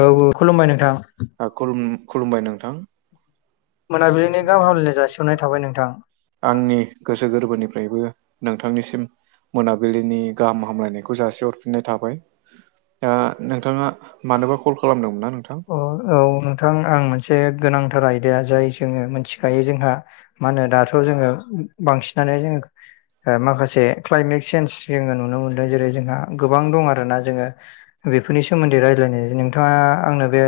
औ औ खुलुमबाय नोंथां खुम- खुलुमबाय नोंथां मोनाबिलिनि गाहाम हामलानाय जासिहरनाय थाबाय नोंथां आंनि गोसो गोरबोनिफ्रायबो नोंथांनिसिम मोनाबिलिनि गाहाम हामलायनायखौ जासि हरफिननाय थाबाय दा नोंथाङा मानोबा कल खालामदोंमोन ना नोंथां अ औ नोंथां आं मोनसे गोनांथार आयदाया जाय जोङो मिथिखायो जोंहा मा होनो दाथ' जोङो बांसिनानो जोङो माखासे क्लाइमेट सेेन्ज जोङो नुनो मोनदों जेरै जोंहा गोबां दं आरोना जोङो बेफोरनि सोमोन्दै राय नाय नोंथाङा आंनो बे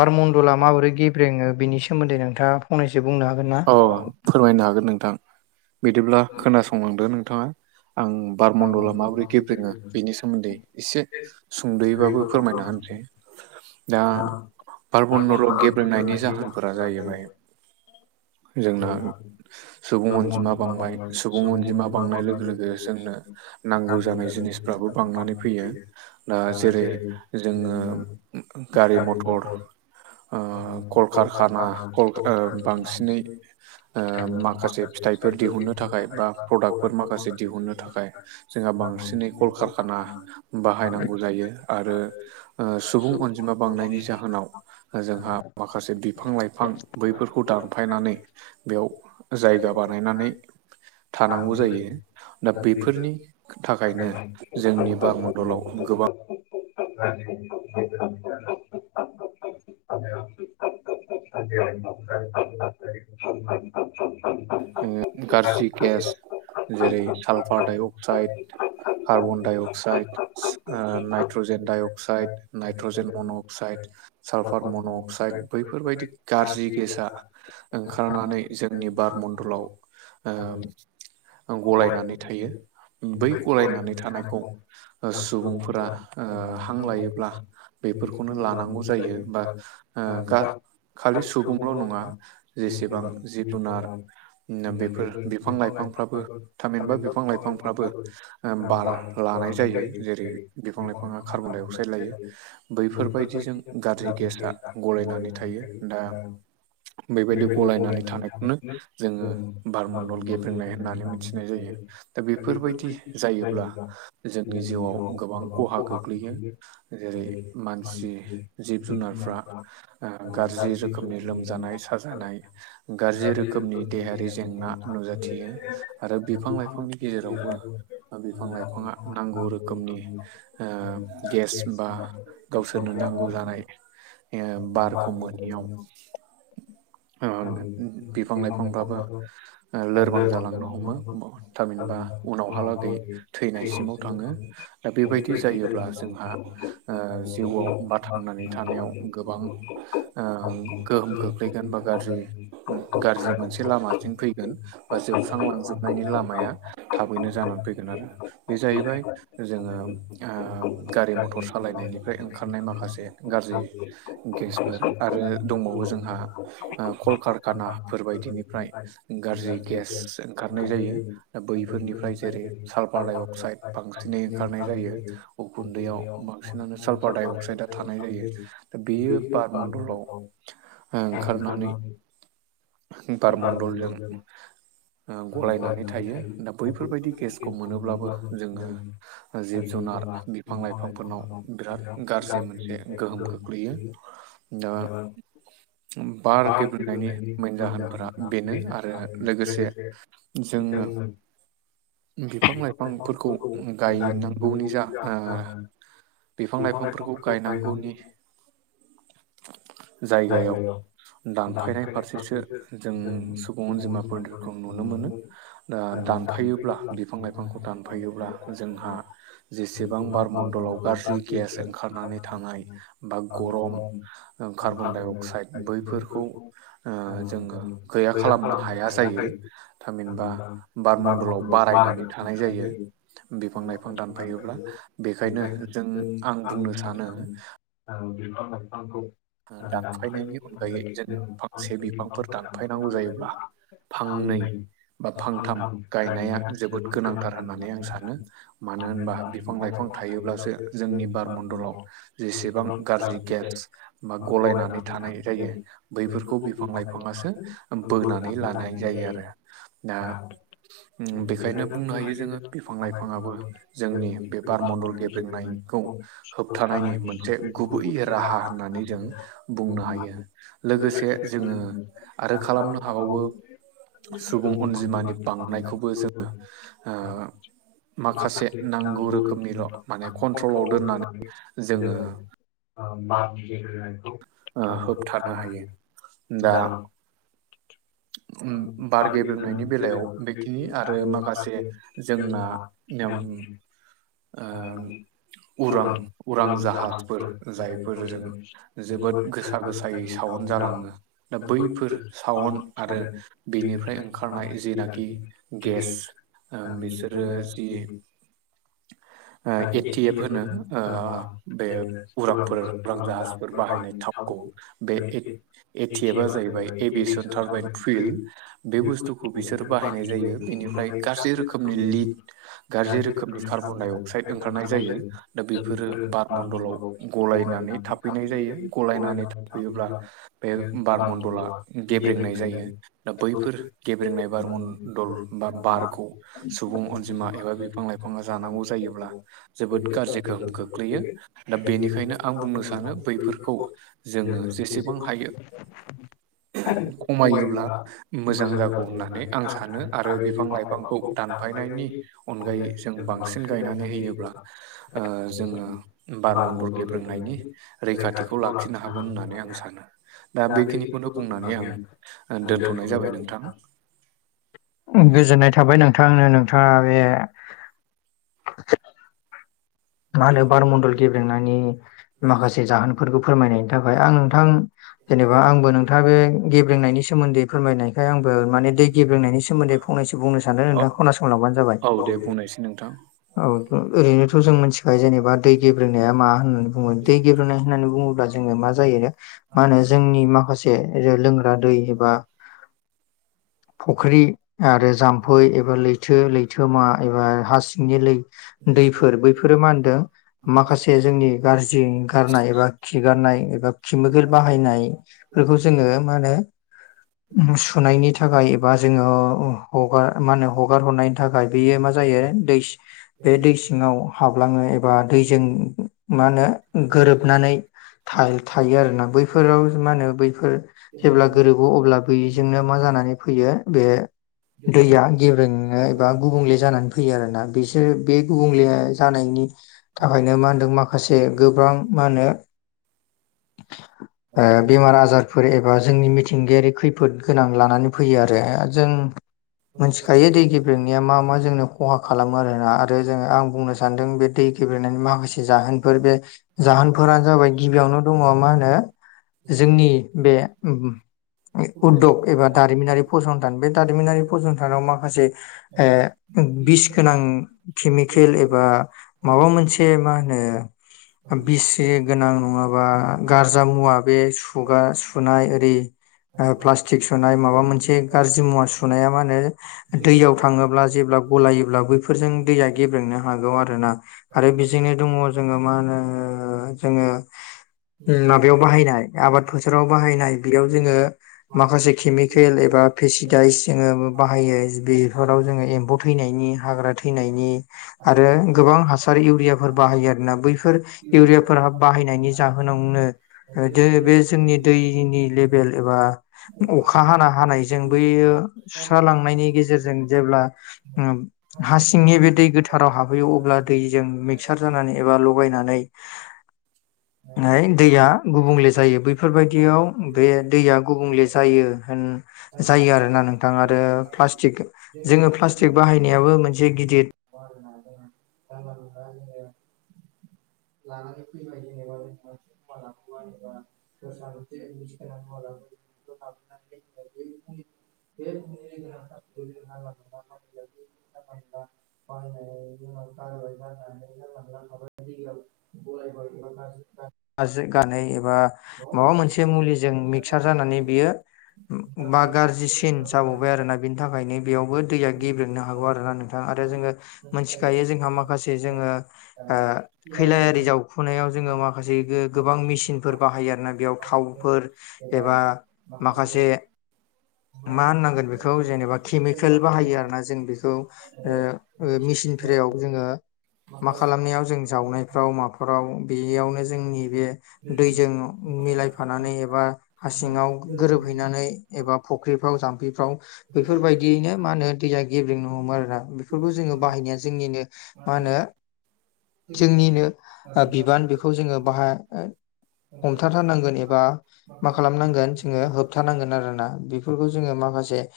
बारमन्दला माबोरै गे ब्रेङो बिनि सोमोन्दै नोंथाङा फनैसो बुंनो हागोन ना? अ फोरमायनो हागोन नोंथां बिदिब्ला खोनासंलांदो नोंथाङा आं बारमडला माबोरै गेब्रेङो बेनि सोमोन्दै एसे सुंद'यबाबो फोरमायना होनसै दा बारमन्दल' गेब्रेंनायनि जाहोनफोरा जाहैबाय जोंना जोंहा सुबुं अनजिमा बांबाय सुबुं अनजिमा बांनाय लोगो लोगो जोंनो नांगौ जानाय जिनिसफ्राबो बांनानै फैयो दा जेरै जोङो गारि- मथर ओ कलकारखाना कल ओ बांसिनै ओ माखासे फिथाइफोर दिहुननो थाखाय बा प्रडाक्टफोर माखासे दिहुननो थाखाय जोंहा बांसिनै कल कारखाना बाहायनांगौ जायो आरो ओ सुबुं अनजिमा बांनायनि जाहोनाव जोंहा माखासे बिफां -लाइफां बैफोरखौ दानफायनानै औ जायगा बानायनानै थानांगौ जायो दा बेफोरनि थाखायनो जोंनि बार मण्डलाव [unintelligible] [unintelligible] [unintelligible] [inaudible] जोङो गाज्रि गेस जेरै sulphur dioxide carbon dioxide ओ nitrogen dioxide nitrogen monoxide sulphur monoxide बैफोरबायदि गाज्रि गेसाआ ओंखारनानै जोंनि बार मण्डलाव ओ आ गलायनानै थायो बै गलरायनानै थानायखौ ओ सुबुंफोरा ओ हां लायोब्ला बेफोरखौनो लानांगौ जायो बा ओ गा खालि सुबुंल' नङा जेसेबां जिब जुनार नो बेफोर बिफां लाइफांफ्रा बो थामहिनबा बिफां लाइफांफ्राबो ओ बार लानाय जायो जेरै बिफां लाइफाङा कार्बन डाइ अक्साइड लायो बैफोरबायदिजों गाज्रि गेसआ गलायनानै थायो दा बेबायदि गलायनानै थानायखौनो जोङो बारमण्डल गेब्रेनाय होनना नानै मिथिनाय जायो दा बेफोरबायदि जायोब्ला जोंनि जिउआव गोबां खहा गो [inaudible] जेरै मानसि जिब जुनारफ्रा ओ गराजि रोखोमनि लोमजानाय साजा जानाय गारजि रोखोमनि देहायारि जेंना नुजाथियो आरो बिफां लाइफांनि गेजेरावबो ओ बिफां लाइफाङा नांगौ रोखोमनि ओ गेस बा गावसोरनो नांगौ जानाय ओ बारखौ मोनोनियाव ओ बिफां लाइफांबाबो ओ लोरबां जालांनो हमो थामिनबा उनावहालागै थैनायसिमाव थाङो दा बेबायदि जायोब्ला जोंहा ओ जिउआव बा थांनानै थानायाव गोबां ओ गोहोम खोख्लैगोन बा गारजि गारजि मोनसे लामाथिं फैगोन बा जोबस्रांलांजोबनायनि लामाया थाबैनो जानानै फैगोन आरो। बे जाहैबाय जोङो ओ गारि मथर सालायनायनिफ्राय ओं खारनाय माखासे गारजि गेसफोर आरो दंबावो जोंहा ओ कलकारखाना फोरबायदिनिफ्राय गारजि गेस ओंखारनाय जायो दा बैफोरनिफ्राय जेरै सालपार डाइ अक्साइड बांसिनै ओंखारनाय जायो उखुन्दैयाव बांसिनानो साल्फार डाइ अक्साइद आ थानाय जायो। दा बेयो बार मडलाव ओ ओंखारनानै बारमन्दलजों ओ गलायनानै थायो दा बैफोरबायदि गेसखौ मोनोब्लाबो जोङो ओ जिब जुनार बिफां लाइफांफोरनाव बिराद गारजि मोनसे गोहोम खोख्लैयो दा बार गेब्रेनायनि मोन जाहोनफोरा बेनो आरो लोगोसे जोङो बिफां लाइफांफोरखौ गायनांगौनि जा ओ बिफां लाइफांफोरखौ गायनांगौनि जायगायाव दानफायनाय बेसोर जों सुबुं अनजिमाफोरफोरखौ नुनो मोनो दा दानफायोब्ला बिफां -लाइफांखौ दानफायोब्ला जोंहा जेसेबां बार मण्डलाव गाज्रि गेस ओंखारनानै थानाय बा गरम कार्बन- डाइ -अक्साइड बैफोरखौ ओ जोङो गैया खालामनो हाया जायो। थामहिनबा बार मण्डलाव बारायनानै थानाय जायो। बिफां- लाइफां दानफायोब्ला। बेखायनो जों आं बुंनो सानो औ बिफां-लाइफांखौ दानफायनायनि अनगायै जोङो फांसे बिफांफोर दानफायनांगौ जायोब्ला फांनै बा फांथाम गायनाया जोबोद गोनांथार होननानै आं सानो। मानो होनबा बिफां -लाइफां थायोब्लासो जोंनि बारमण्डलाव जेसेबां गाज्रि गेस बा गलायनानै थानाय जायो बैफोरखौ बिफां- लाइफाङासो बोनानै लानाय जायो आरो। [unintelligible] ओम बेखायनो बुंनो हायो जोङो बिफां- लाइफाङाबो जोंनि बे बारमण्डल गेब्रेंनाय [unintelligible] होबथानायनि मोनसे गुबै राहा होननानै जों बुंनो हायो लोगोसे जोङो आरो खालामनो हाबावो सुबुं अनजिमानि बांनायखौबो जों ओ [unintelligible] माखासे नांगौ रोखोमनिल' माने कन्ट्रलाव दोननानै जोङो ओ [unintelligible] होबथानो हायो दा [unintelligible] बार गेब्रेनायनि बेलायाव बेखिनि आरो माखासे जोंना ओम [unintelligible] ओ उरां उरां जाहाजफोर जायफोर जों जोबोद गोसा गोसायै सावन जालाङो। दा बैफोर सावन आरो बिनिफ्राय ओंखारनाय जेनाखि गेस बिसोरो जि एटि एफ होनो ओ बे उरांफोर उरां जाहाज बाहायनाय थाबखौ [unintelligible] एटि एफा जाहैबाय एभिएसनन थारबाइन ट्रइल बे बुस्थुखौ बिसोर बाहायनाय जायो। बेनिफ्राय गाज्रि रोखोमनि लि गाज्रि रोखोमनि [unintelligible] [unintelligible] ओंखारनाय जायो। दा बेफोरो बार मण्डलाव गलायनानै थाफैनाय जायो गलायनानै थाफैयोब्ला बे बार मण्डला गेब्रेंनाय जायो। दा बैफोर गेब्रेंनाय बार मण्डल बा बारखौ सुबुं अनजिमा एबा बिफां -लाइफां जानांगौ जायोब्ला जोबोद गाज्रि गोहोम खोख्लैयो। दा बेनिखायनो आं बुंनो सानो [unintelligible] जों जेसेबां हायो खमायोब्ला मोजां जागौ होननानै आं सानो आरो बिफां -लाइफांखौ दानफायनायनि अनगायै जों बांसिन गायनानै होयोब्ला ओ जोङो बार मण्डल गेब्रोंनायनि रैखाथिखौ लाखिनो हागोन होननानै आं सानो। दा बेखिनिखौनो बुंनानै आं दोनथ'नाय जाबाय नोंथां। गोजोननाय थाबाय नोंथां। नोंथाङा बे [unintelligible] मा होनो बारमण्डल गेब्रेंनायनि माखासे जाहोनफोरखौ फोरमायनायनि थाखाय आं नोंथां जेनेबा आंबो [unintelligible] नोंथाङा बे गेब्रेंनायनि सोमोन्दै फोरमायनायखाय आं माने दै गेब्रेंनायनि सोमोन्दै फंनैसो बुंनो सानदों नोंथाङा खोनासंलांबानो जाबाय। औ दे बुंनायसै नोंथां औ ओरैनोथ' जों मिथिखागौ ओमफ्राय जेनेबा दै गेब्रेंनाया मा होननानै बुङो दै गेब्रेंननाय होननानै बुङोब्ला जोङो मा जायो मा होनो जोंनि माखासे लोंग्रा दै एबा फुख्रि आरो जाम्फै एबा लैथो- लैथोमा एबा हा सिंनि [unintelligible] दैफोर बैफोर [unintelligible] मा होनदों माखासे जोंनि गाज्रि गारनाय एबा खिगारनाय एबा किमेकोल बाहायनायफोरखौ जोङो ओ मा होनो सुनायनि थाखाय एबा जोङो अ ओ हगार मा होनो हगार हरनायनि थाखाय बेयो मा जायो दै बे दै सिङाव हाबलाङो एबा दैजों मा होनो गोरोबनानै थायो थायो आरोोमना बैफोराव मा होनो बैफोर जेब्ला गोरो बो अब्ला बैजोंनो मा जानानै फैयो बे दैया गेब्रें ङो एबा गुबुंले जानानै फैयो आरोना बिसोर बे गुबुंले जानायनि थाखायनो मा होनदों माखासे गोबां मा होनो ओ बेमार आजारफोर एबा जोंनि मिथिंगायारि खैफोद गोनां लानानै फैयो आरो जों मोनथिखायो दै गेब्रेंनाया मा मा जोंनो खहा खालामो आरोना आरो जोङो आं बुंनो सानदों बे दै गेब्रेनायनि माखासे जाहोनफोर बे जाहोनफोरा जाबाय गिबियावनो दङ मा होनो जोंनि बे उध्ग एबा दारिमिनारि फसं थान बे दारिमिनारि फसंथानाव माखासे बे बिस गोनां केमिकेल ए बा माबा मोनसे मा होनो बिसि गोनां नङाबा गारजा मुवा बे सुगा सुनाय ओरै ओ प्लास्टिक सुनाय माबा मोनसे गारजि मुवा सुनाया मा होनो दैयाव थाङोब्ला जेब्ला गलायोब्ला बैफोरजों दैया गेब्रेङो हागौ आरोना आरो बेजोंनो दङ जोङो मा होनो ओ जोङो ओ माबायाव बाहायनाय आबाद फोथाराव बाहायनाय बेयाव जोङो माखासे केमिकेल एबा पेस्सिदाइस जोङो बाहायो बेफोराव जोङो एम्फौ थैनायनि हाग्रा थैनायनि आरो गोबां हासार इउरियाफोर बाहायो आरोना बैफोर इउरियाफोरहा बाहायनायनि जाहोनावनो ओ बे जोंनि दैनि लेबेल एबा अखा हाना हानायजों बैयो सुस्रालांनायनि गेजेरजों जेब्ला ओ हा सिंनि बे दै गोथाराव हाबहैयो अब्ला दैजों मिक्सार जानानै एबा लगायनानै हाय दैया गुबुंले जायो बैफोरबायदियाव बे दैया गुबुंले जायो होन जायो आरोना नोंथां आरो प्लास्टिक जोङो प्लास्टिक बाहायनायाबो मोनसे गिदिद [unintelligible] लानानै फैबाय जेनेबा जोङो लाफाबाय एबा [unintelligible] [unintelligible] [unintelligible] [unintelligible] [unintelligible] गाज्रि गारनाय एबा माबा मोनसे मुलिजों मिक्सार जानानै बियो बा गाज्रिसिन जाबावबाय आरोना बिनि थाखायनो बेयावबो दैया गेब्रेेंनो हागौ आरोना नों आरो जोङो मोनथिखायो जोंहा माखासे जोङो ओ खैलायारि जाव खुनायाव जोङो माखासे गोबां मेचिनफोर बाहायो आरोना बेयाव थावफोर एबा माखासे मा होननांगोन बेखौ जेनेबा केमिकेल बाहायो आरोना जों बेखौ मेसिनफ्रियाव जोङो मा खालामनायाव जों जावनायफ्राव माफ्राव बेयावनो जोंनि बे दैजों मिलायफानानै एबा हा सिङाव गोरोबहैनानै एबा फख्रिफ्राव जाम्फैफ्राव बेफोरबायदियैनो मा होनो दैया गेब्रेंनो हमो आरोना बेफोरखौ जोङो बाहायनाया जोंनिनो मा होनो जोंनिनो ओ बिबान बेखौ जोङो बाहाय हमथाथारनांगोन एबा मा खालामनांगोन जोङो होबथानांगोन आरोना बेफोरखौ जोङो माखासे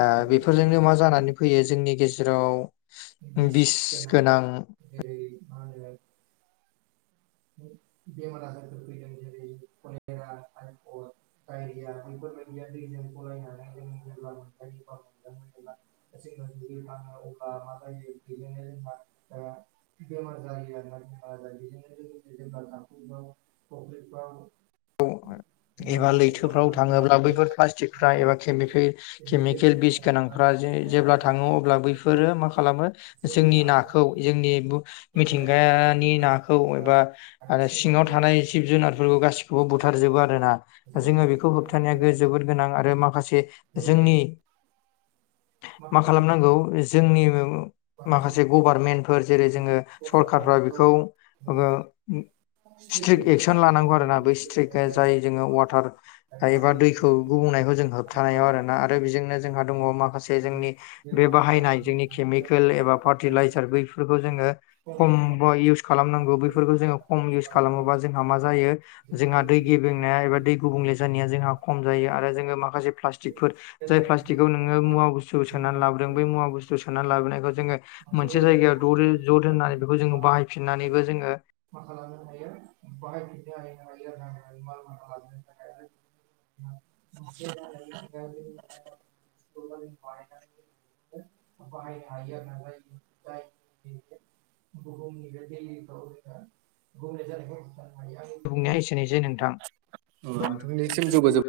ओ बेफोरजोंनो मा जानानै फैयो जोंनि गेजेराव बिस गोनां जेरै मा होनो बेमार आजारफोर फैदों जेरै कलेरा, ताइफद डायरिया बेफोरबायदिया दैजों गलायनानै [inaudible] [inaudible] [inaudible] [inaudible] एबा लैथोफ्राव थाङोब्ला बैफोर प्लास्टिकफ्रा एबा केमिकेल केमिकेल बिस गोनांफ्रा जे जेब्ला थाङो अब्ला बैफोरो मा खालामो जोंनि नाखौ जोंनि बो मिथिंगानि नाखौ एबा आरो सिङाव थानाय जिब जुनारफोरखौ गासिखौबो बुथारजोबो आ रोना जोङो बेखौ होबथानाया जोबोद गोनां आरो माखासे जोंनि मा खालामनांगौ जोंनि [unintelligible] माखासे गभारमेन्टफोर जेरै जोङो सरखारफ्रा बेखौ स्ट्रिक एक्सन लानांगौ आरो ना बै स्ट्रिकआ जाय जोङो वाटार हायोबा दैखौ गुबुंनायखौ जों होबथानायाव आरो ना आरो बेजोंनो जोंहा दङ माखासे जोंनि बे बाहायनाय जोंनि केमिकेल एबा फार्टिलाइजार बैफोरखौ जोङो खम बा इउस खालामनांगौ बैफोरखौ जोङो खम इउस खालामोबा जोंहा मा जायो जोंहा दै [unintelligible] एबा दै गुबुंले जानाया जोंहा खम जायो आरो जोङो माखासे प्लास टिकफोर जाय प्लास्टिकखौ नोङो मुवा बुस्थु सोनानै लाबोदों बे मुवा बुस्थु सोनानै लाबोनायखौ जोङो मोनसे जायगायाव [unintelligible] ज दोननानै बेखौ जोङो बाहायफिननानैबो जोङो मा खालामनो हायो बाहायफिननो [inaudible] [inaudible] बाहायनो हायो आरोना [inaudible] [inaudible] औ बुंनाया एसेनोसै नोंथां नोंथांनिसिम जोबोद जोबो